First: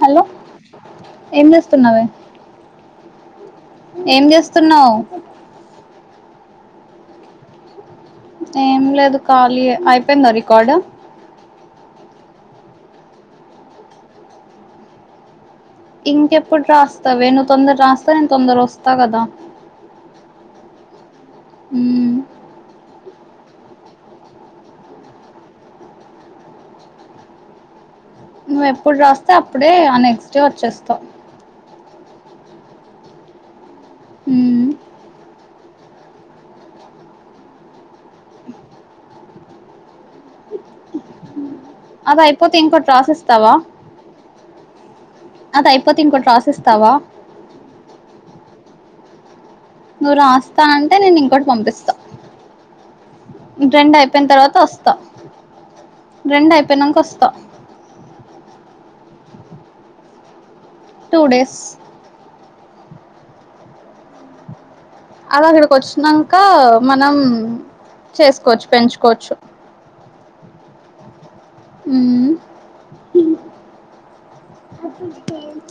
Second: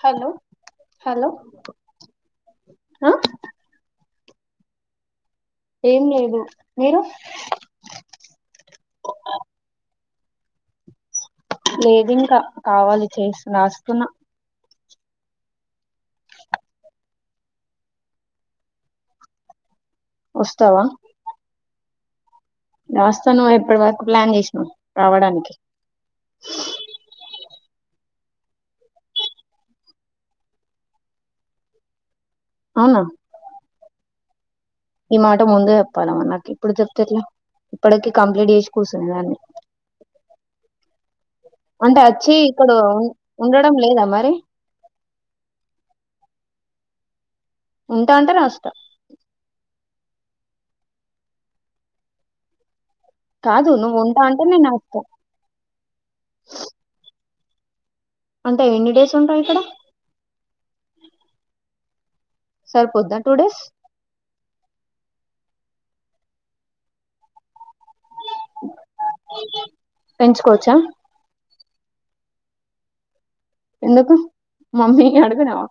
Hello hello ఏం చేస్తున్నావే హ ఏం చేస్తున్నావ్ ఏం లేదు మీరు ఐపోయిందా రికార్డ్ లేదు ఇంకా కావాలి చేస్ రాస్తున్నా ఇంకెప్పుడు రాస్తావే నువ్ తొందరాస్తే నేను తొందర వస్తా కదా ఓస్తావా హు మ్ వస్తా నువ్ ఎప్పటి వరకు ప్లాన్ చేస్నావ్ రావడానికి నువ్వెప్పుడ్ రాస్తే అప్పుడే ఆ నెక్స్ట్ డే వచ్చేస్తా అవునా ఉమ్ ఈ మాట ముందే చెప్పాలే మరి నాకిప్పుడు చెప్తేట్లా ఇప్పటికీ కంప్లీంట్ చేసి కూసుందును అన్ని [unintelligible] అదైపోతె ఇక్కడ ఇంకొట్ ఉం- రాసిస్తావా ఉండడం లేదా మరి అదైపోతె ఇంకొట్ రాసిస్ త్తవా ఉంటా అంటే రషిత్త నువ్ రాస్తా అంటే నేనింకోటి పంపిస్తా కాదు నువ్వు ఉంటా అంటే రెండయిపోయిన్తర్వాత నేను ఓస్తా రాస్తా రెండయిపోయినాంక ఒస్తా అంటే ఎన్ని డేస్ ఉంటావ్ ఇక్కడ టూ డేస్ సర్పోద్దా టూ డేస్ అ అక్కడ్కోచ్ఛినంక మనం చేస్కోచ్చ్ పెంచుకోచ్చు పెంచుకోచ్చా హు మ్ ఎందుకు మమ్మీ ని అడిగినావా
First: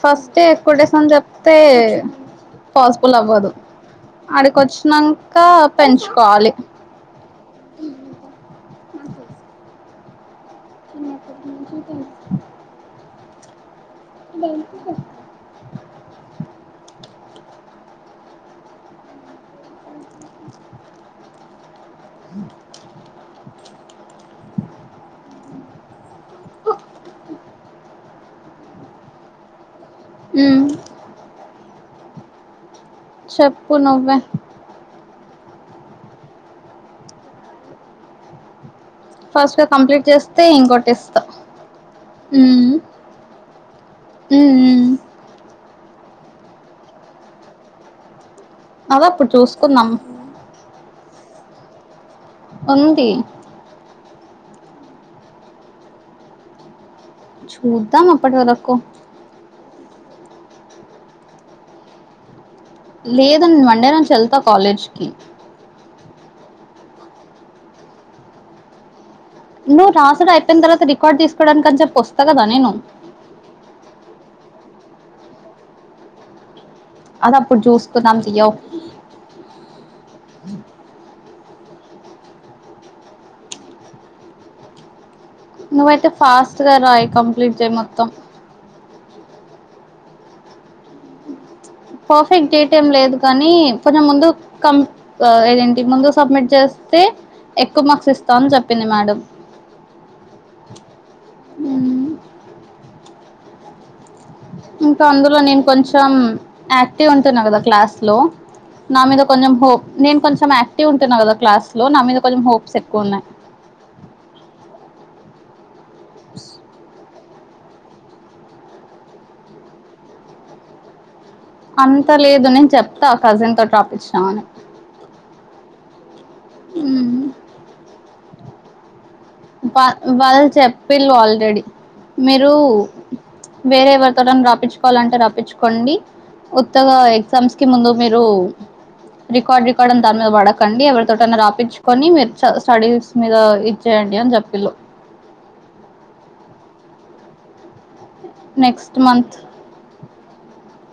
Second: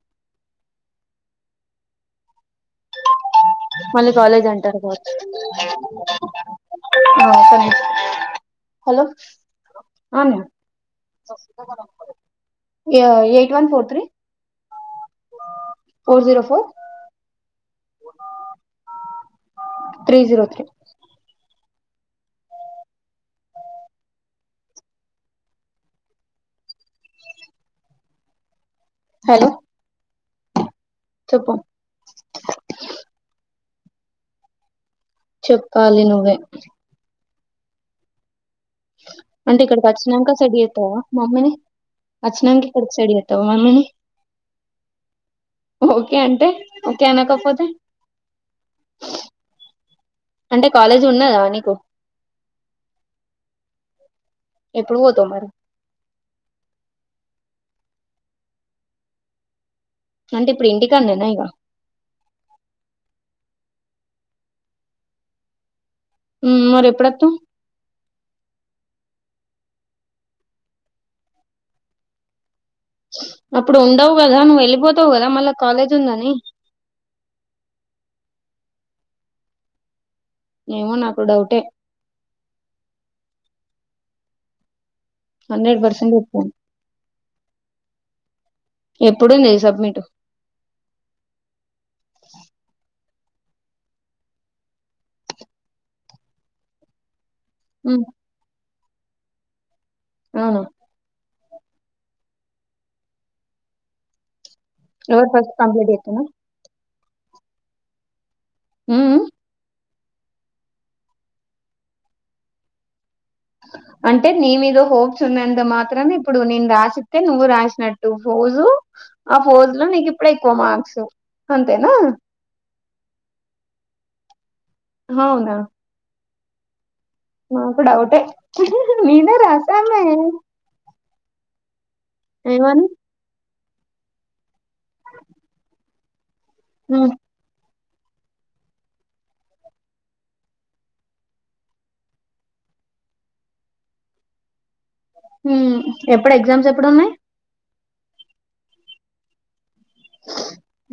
ఫస్టె ఎక్కువ్ డేస్ అన్ చెప్తే పాస్బుల్ అవ్వదు మళ్ళీ కాలేజ్ అంటారు కావచ్చు అడికోచ్చ్నాంక పెంచ్కోవాలి ఆ హలో అ అన్య ఇగో ఎయిట్ వన్ ఫోర్ త్రీ బ [unintelligible] four zero four three zero three ఉ హలో హు మ్ చెప్పు చెప్పు నువ్వే చెప్పాలి నువ్వే ఫస్ట్ అంటే గా కంప్లీట్ ఇక్కడికోచ్చినాంక చేస్తే సెడ్ ఇంకోటి జెతావా ఇస్తా మమ్మిని అచ్నంక్ ఉమ్ ఇక్కడ డిసైడ్జేత్తవ మమ్మిని ఉమ్ ఉమ్ ఓకే అంటే ఓకే అనకపోతే అదప్పుడ్ చూస్కునాం అంటే కాలేజ్ ఉన్నదా నీకు ఉంది ఎపుడు పోతావ్ మరి చూద్దాం అప్పట్ వరకు అంటే ఇప్పుడ్ ఇంటికాన్నే ఇగ లేదం మండే నాంచెళ్తా కాలేజ్కిి ఉ మరి ఎప్పుడత్తవ్ నువ్వు రాసుడైపోయిన తర్వాత రికార్డ్ తీసుకోవడానికాని అని చెప్పి వస్తా కదా నేను పోతావ్ కదా మల్ల కలేజ్ ఉందిని అదప్పుడు చూసుకుందం తియ్యో ఏమో నాకు డౌటే హండ్రెడ్ నువ్వయితే పర్సెంట్ చెప్తాను ఫాస్ట్ గా రాయి కంప్లీట్ చేయి మొత్తం ఎప్పుడుంది సబ్మిట్ పర్ఫెక్ట్ డేట్ ఏం లేదు కానీ కొంచం ముందు కమ్ ఏదేంటి ముందు సబ్మిట్ చేస్తే ఎక్కువ మార్క్స్ ఇస్తామని చెప్పింది మేడం అవున ఉమ్ ఇంకా ఎవరు అందులో ఫస్ట్ నేను కంప్లీట్ కొంచెం అక్ టీవ్ ఉంటున్నా కదా క్లాస్ లో నా చేస్తున్నారు మీద కొంచెం హోప్ నేను కొంచెం యాక్టివ్ ఉంటున కదా క్లాస్ లో నా మీద కొంచెం హోప్స్ ఎక్కువ ఉన్నాయి అంటే నీ మీద హోప్స్ ఉన్నంత మాత్రనా ఇప్పుడు నేను రాసిస్తే నువ్ నువ్ రాసినట్టు ఫోజు ఆ ఫోజు లో నీకు ఇప్పుడు ఎక్కువ మార్క్స్ అంతేనా అంత లేదు నేను చెప్తా కజిన్ తో రాపించిన అని అవునా ఉమ్ నాకు డౌటే వా రాసామే వాళ్ళు చెప్పిన్లు ఆల్రెడీ మీరు ఏమని వేరే ఎవరితో రాప్పించుకోవాలంటే రప్పించుకోండి ఉత్తగా ఉమ్ ఎగ్జామ్స్ కి ముందు మీరు రికార్డ్ రికార్డ్ అని దాని మీద పడకండి ఎవరి తోటైనా రాపించుకొని మీరు స్టడీస్ మీద ఇచ్చేయండి అని చెప్ ఉహుమ్ ఎప్పుడు ఎగ్జామ్స్ ఎప్పుడు ఉన్నాయి నెక్స్ట్ మంత్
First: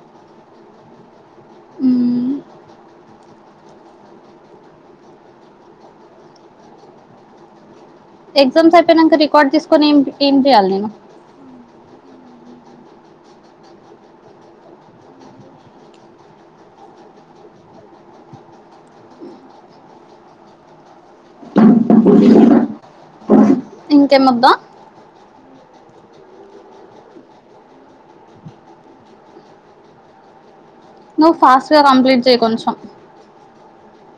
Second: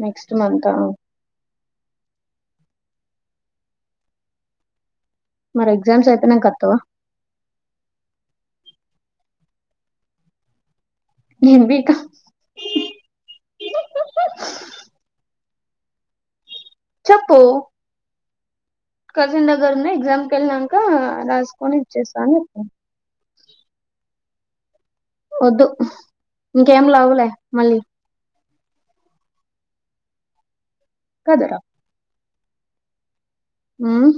నెక్స్ట్ మంత్ ఆ ఉమ్ మరి ఎగ్జామ్స్ అయిపోనక వత్వా ఎగ్జామ్స్ అయిపోయినాక రికార్డ్ తీసుకొని ఏం ఏం చేయాలి నేను నేను బికా చెప్పు కజిన్ దగర్ఉనాయి ఎక్జామ్ కెల్నాంక రాస్కోని ఇచ్చేస్తా అన్ని చెప్పు ఏమోద వద్దు ఇంకేం లవులే మళ్ళీ నువ్వు కదరా ఫాస్టుగా కంప్లీట్ చేయి కొంచం ఉమ్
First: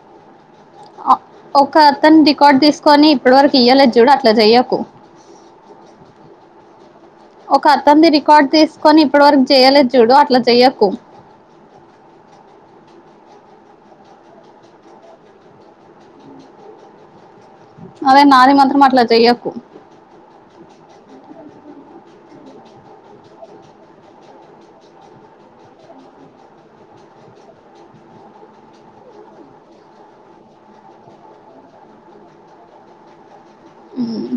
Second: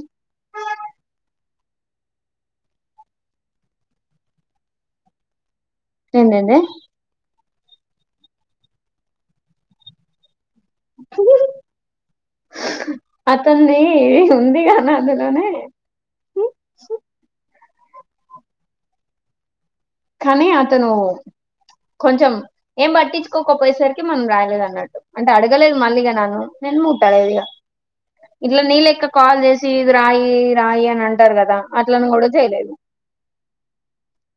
అ ఒక అతను రికార్డు తీసుకొని ఇప్పటి వరకు ఇయ్యాలేదు చూడు అట్లా చెయ్యకు ఎందెంది ఒక అత్తంది రికార్డ్ తీసుకొని ఇప్పట్ వరకు చేయాలలేదు చూడు అట్లా చే అతన్ ది ఉందిగానీ అందులోనే అదే నాది మాత్రం అట్లా జయ్యాకు కానీ అతను కొంచెం ఏం పట్టించుకోకపోయేసరికి మనం రాలేదు అన్నట్టు అంటే అడగలేదు మళ్ళీగాన్నాను నేన్ చాలా ఈజీ గ ఇట్ల నీలెక్క కాల్ జేసి ఇది రాయి రాయి అని అంటారు కదా అట్లను కూడా జేయలేదు మ్మ్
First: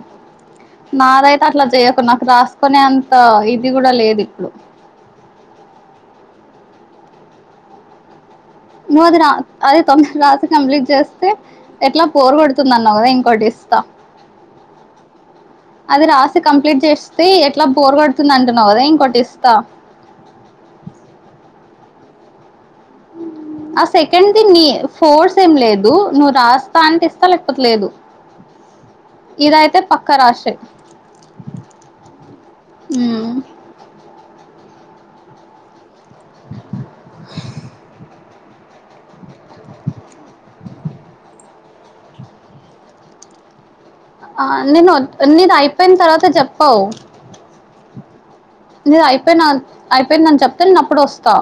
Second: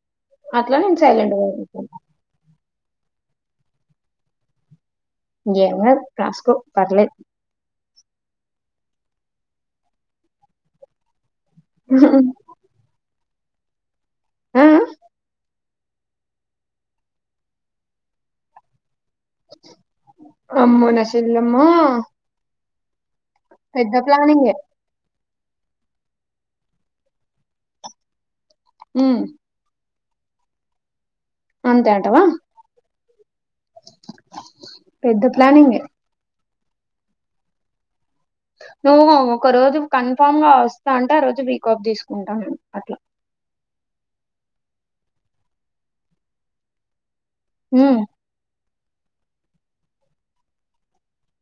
అట్లా నేను సైలెంట్ నాదయితే అట్లా జేయకు నాక్ రాస్ కోనేంత ఇది గూడా లేదు ఇప్పుడు ఎంగాద్ రాస్కో పర్లేద్ నువ్వు ఆది రా అది తొందర్ రాస్ కంప్లీట్ జేస్తే ఎట్లా పోరు గొడుతుంది అన్నావు గదా ఇంక్ కోడిస్తా ఉ ఉ అది రాసి కంప్లీట్ జేస్తే ఎట్లా బోర్ గోడుతుంది అంటున్నావు గదా ఇంక అమ్మో నషిల్లలమ్మో ఆ సెకెందినీ ఫోర్స్ ఏం లేదు నువ్వు రాస్తా అంటే ఇస్త లేకపోతే లేదు. ఉమ్, ఇదైతే పక్క రాషే అంతే అంటవ ఉమ్ పెద్ద ప్లానింగే నువ్వు ఒక రోజు కన్ఫామ్ గా ఒస్తా అంటే, ఆరోజు వీకాఫ్ దిసుకుంటాం అట్లా ఆ నేను అయిపోయిన తర్వాత జెప్పవ్. మ్మ్ నేదైయిపోయినా అయిపోయిందన్ చేప్తే నేనప్పుడు ఒస్తా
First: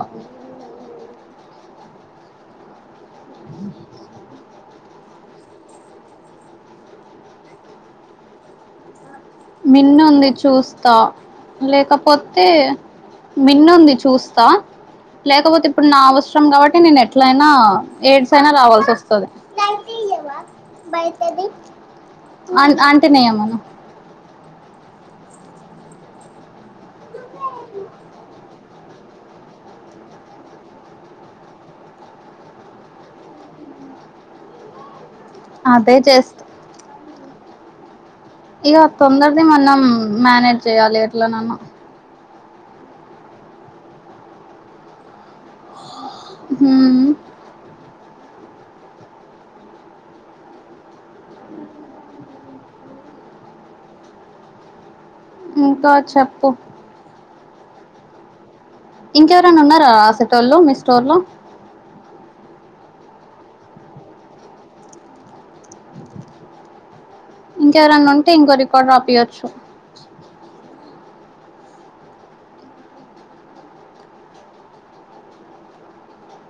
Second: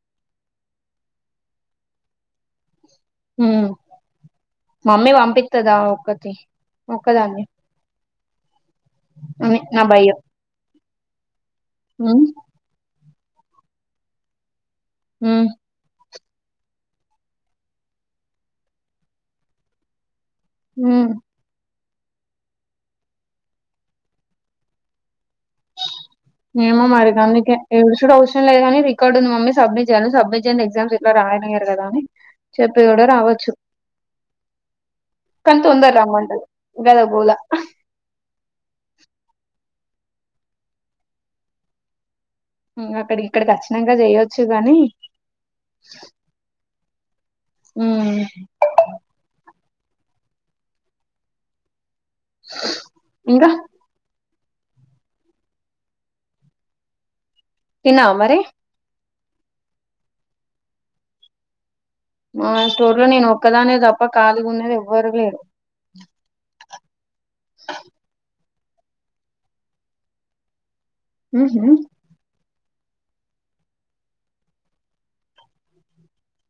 మ్మ్ మమ్మీ వంపిస్తదా ఒక్కటి ఒక్కదాన్ని అని నా మిన్ను భయం ఉంది చూస్తా ఉమ్ లేకపోతే మిన్నుంది చూస్తా ఉమ్ లేకవోతే ఇప్పుడు నా అవస్ అవసరం గావట్టి నేన్ ఏట్లయినా ఎయిడ్స్ అయినా రావాల్సి వస్తది. ఉమ్ అంట్ అంటినయమో ఏమో మరిగందుకే యెషుడు అవసరం లేదని రికార్డ్ ఉంది. మమ్మీ సబ్మిట్ జేయాలను సబ్మిట్ జెయండి ఎగ్జామ్స్ ఏట్లా రాల రాయనీయ్యర్ గద అని చెప్పిగుడా రావచ్చు. కానీ తొందర అదే చేస్త్ రమ్మంటది గద గోల ఇగా తొందరనే మనం మానేజ్ జేయ్యాలి ఎట్ల నన్న మ్మ్ అక్కడికి ఇక్కడికి ఓచ్చినంక చేయొచ్చు గానీ మ్మ్ మ్మ్ ఇంకా ఇంకా చెప్పు తిన్నావమరే ఇంకెవరేన్నా ఉన్నారా ఆసేటోల్లో మీ స్టోర్ లో మా స్టోర్ లో నేను ఒక్కదాన్నే దప్ప కాలిగున్నది ఎవ్వరు లేరు. ఇంకెవరన్నా ఉంటే ఇంకో రికార్డురాపియ్యొచ్చు. మ్మ్ హ్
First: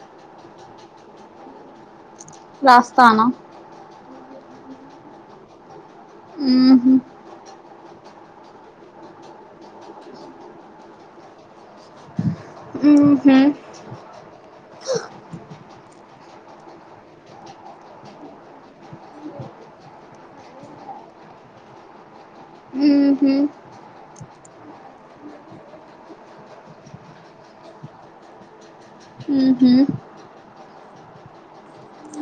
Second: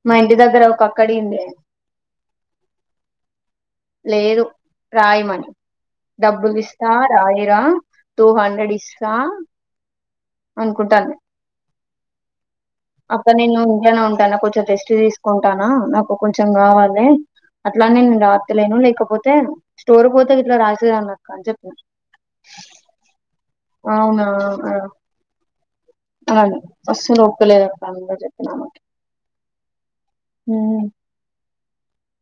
మాఇంటి దగ్గర ఒక అక్క అడిగిందే రాస్థానా లేదు రాయిమని డబ్బుల్ ఇస్తా ఊహు రాయిరా టూ హండ్రెడ్ ఇస్తా అన్కుంటాన్ద్ అబ్బ ఊహు నేను ఇంట్లనే ఉంట నా కొంచెం టెస్ట్ తీసుకుంటాన నాకొ కొంచెం గావాలే అట్లానేే నేన్ రాతలేను లేకపోతే స్టోర్ కి పోతేగి ఇట్ల రాసేదాన్నక్క అని జేప్పు ఊహు అవును అస్సలు ఓపికలేద్ ఆమెతో చెప్పినానని ఊహు ఊ అ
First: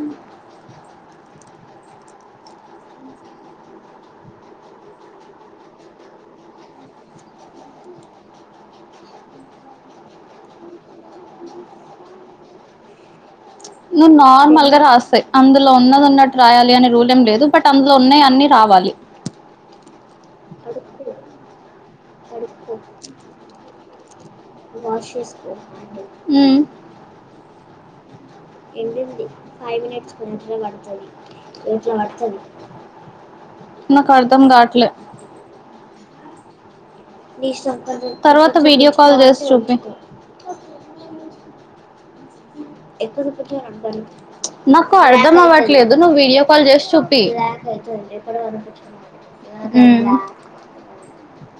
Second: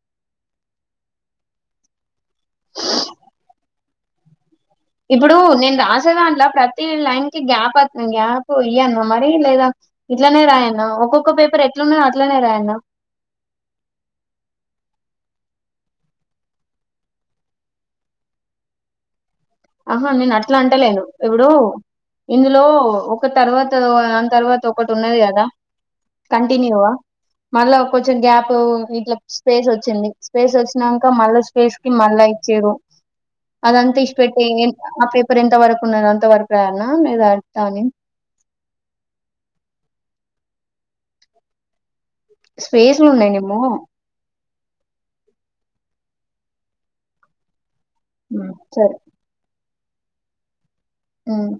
ఇప్పుడ్ రాసేదంట్ల ప్రతి లైన్ కి గ్యాప్ అత్త గ్యాప్ ఇయ్యన్నా మరి లేదా ఇట్లనే రాయన్న ఒక్కొక్క పేపర్ ఎట్లాన్నాది అట్లనే రాయన్న నువ్ నార్మల్ గా రాస్తాయి అందులో ఉన్నది ఉన్నట్టు రాయాలి అని రూల్ ఏం లేదు బట్ అందులో ఉన్నాయి అన్ని రా వాలి ఆహా నేను అట్లా అంటలేను ఇప్పుడు ఇందులో ఒక తర్వాత తర్వాత ఒకటి ఉన్నది కదా ఉమ్ కంటిన్యూవా మళ్ళా కొంచెం గ్యాప్ ఇట్లా స్పేస్ ఒచ్చింది స్పేస్ ఒచ్చినంక మళ్ళా స్పేస్ కి మళ్ళా ఇచ్చిరు అదంత నాకు అర్థం ఇష్టపెట్టెయ్ న్ కావట్లే ఆ పేపర్ ఎంత వరకు ఉన్నదో అంత వరకు రాయల్ తర్వాత వీడియో కాల్ చేసి చుపియ్ స్పేస్ లో ఉన్నాయి నిమో నాకు అర్ధం అవ్వట్లేదు నువ్ వీడియో కాల్ చేస్ చూపియ్ ఉమ్ సరే ఊమ్ ఉమ్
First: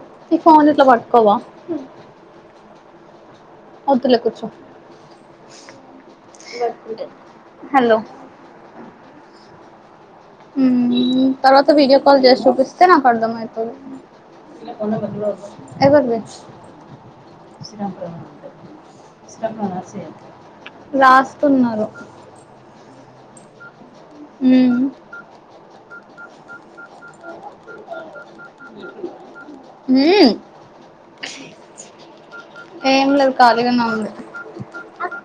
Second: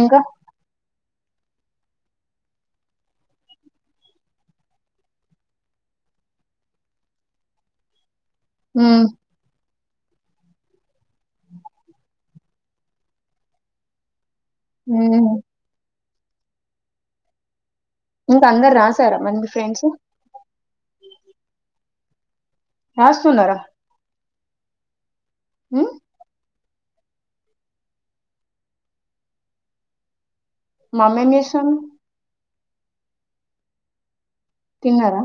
ఇంకా ఇ ఫోన్ ఇట్లా పట్టుకోవా ఒద్దులే కూచో హలో ఉమ్ తర్వాత వీడియో కాల్ చేసి చూపిస్తే నాకు అర్ధం అయితది ఉమ్ ఎవరిది ఇంక అందరు రాసారా మరీ మీ ఫ్రెండ్స్ రాస్తున్నారు రాస్తున్నారా ఊమ్ ఉమ్ ఊమ్ మమ్మీ ఏంచేస్తున్ ఏమ్ లేద్ కాలిగానే ఉంది తిన్నరా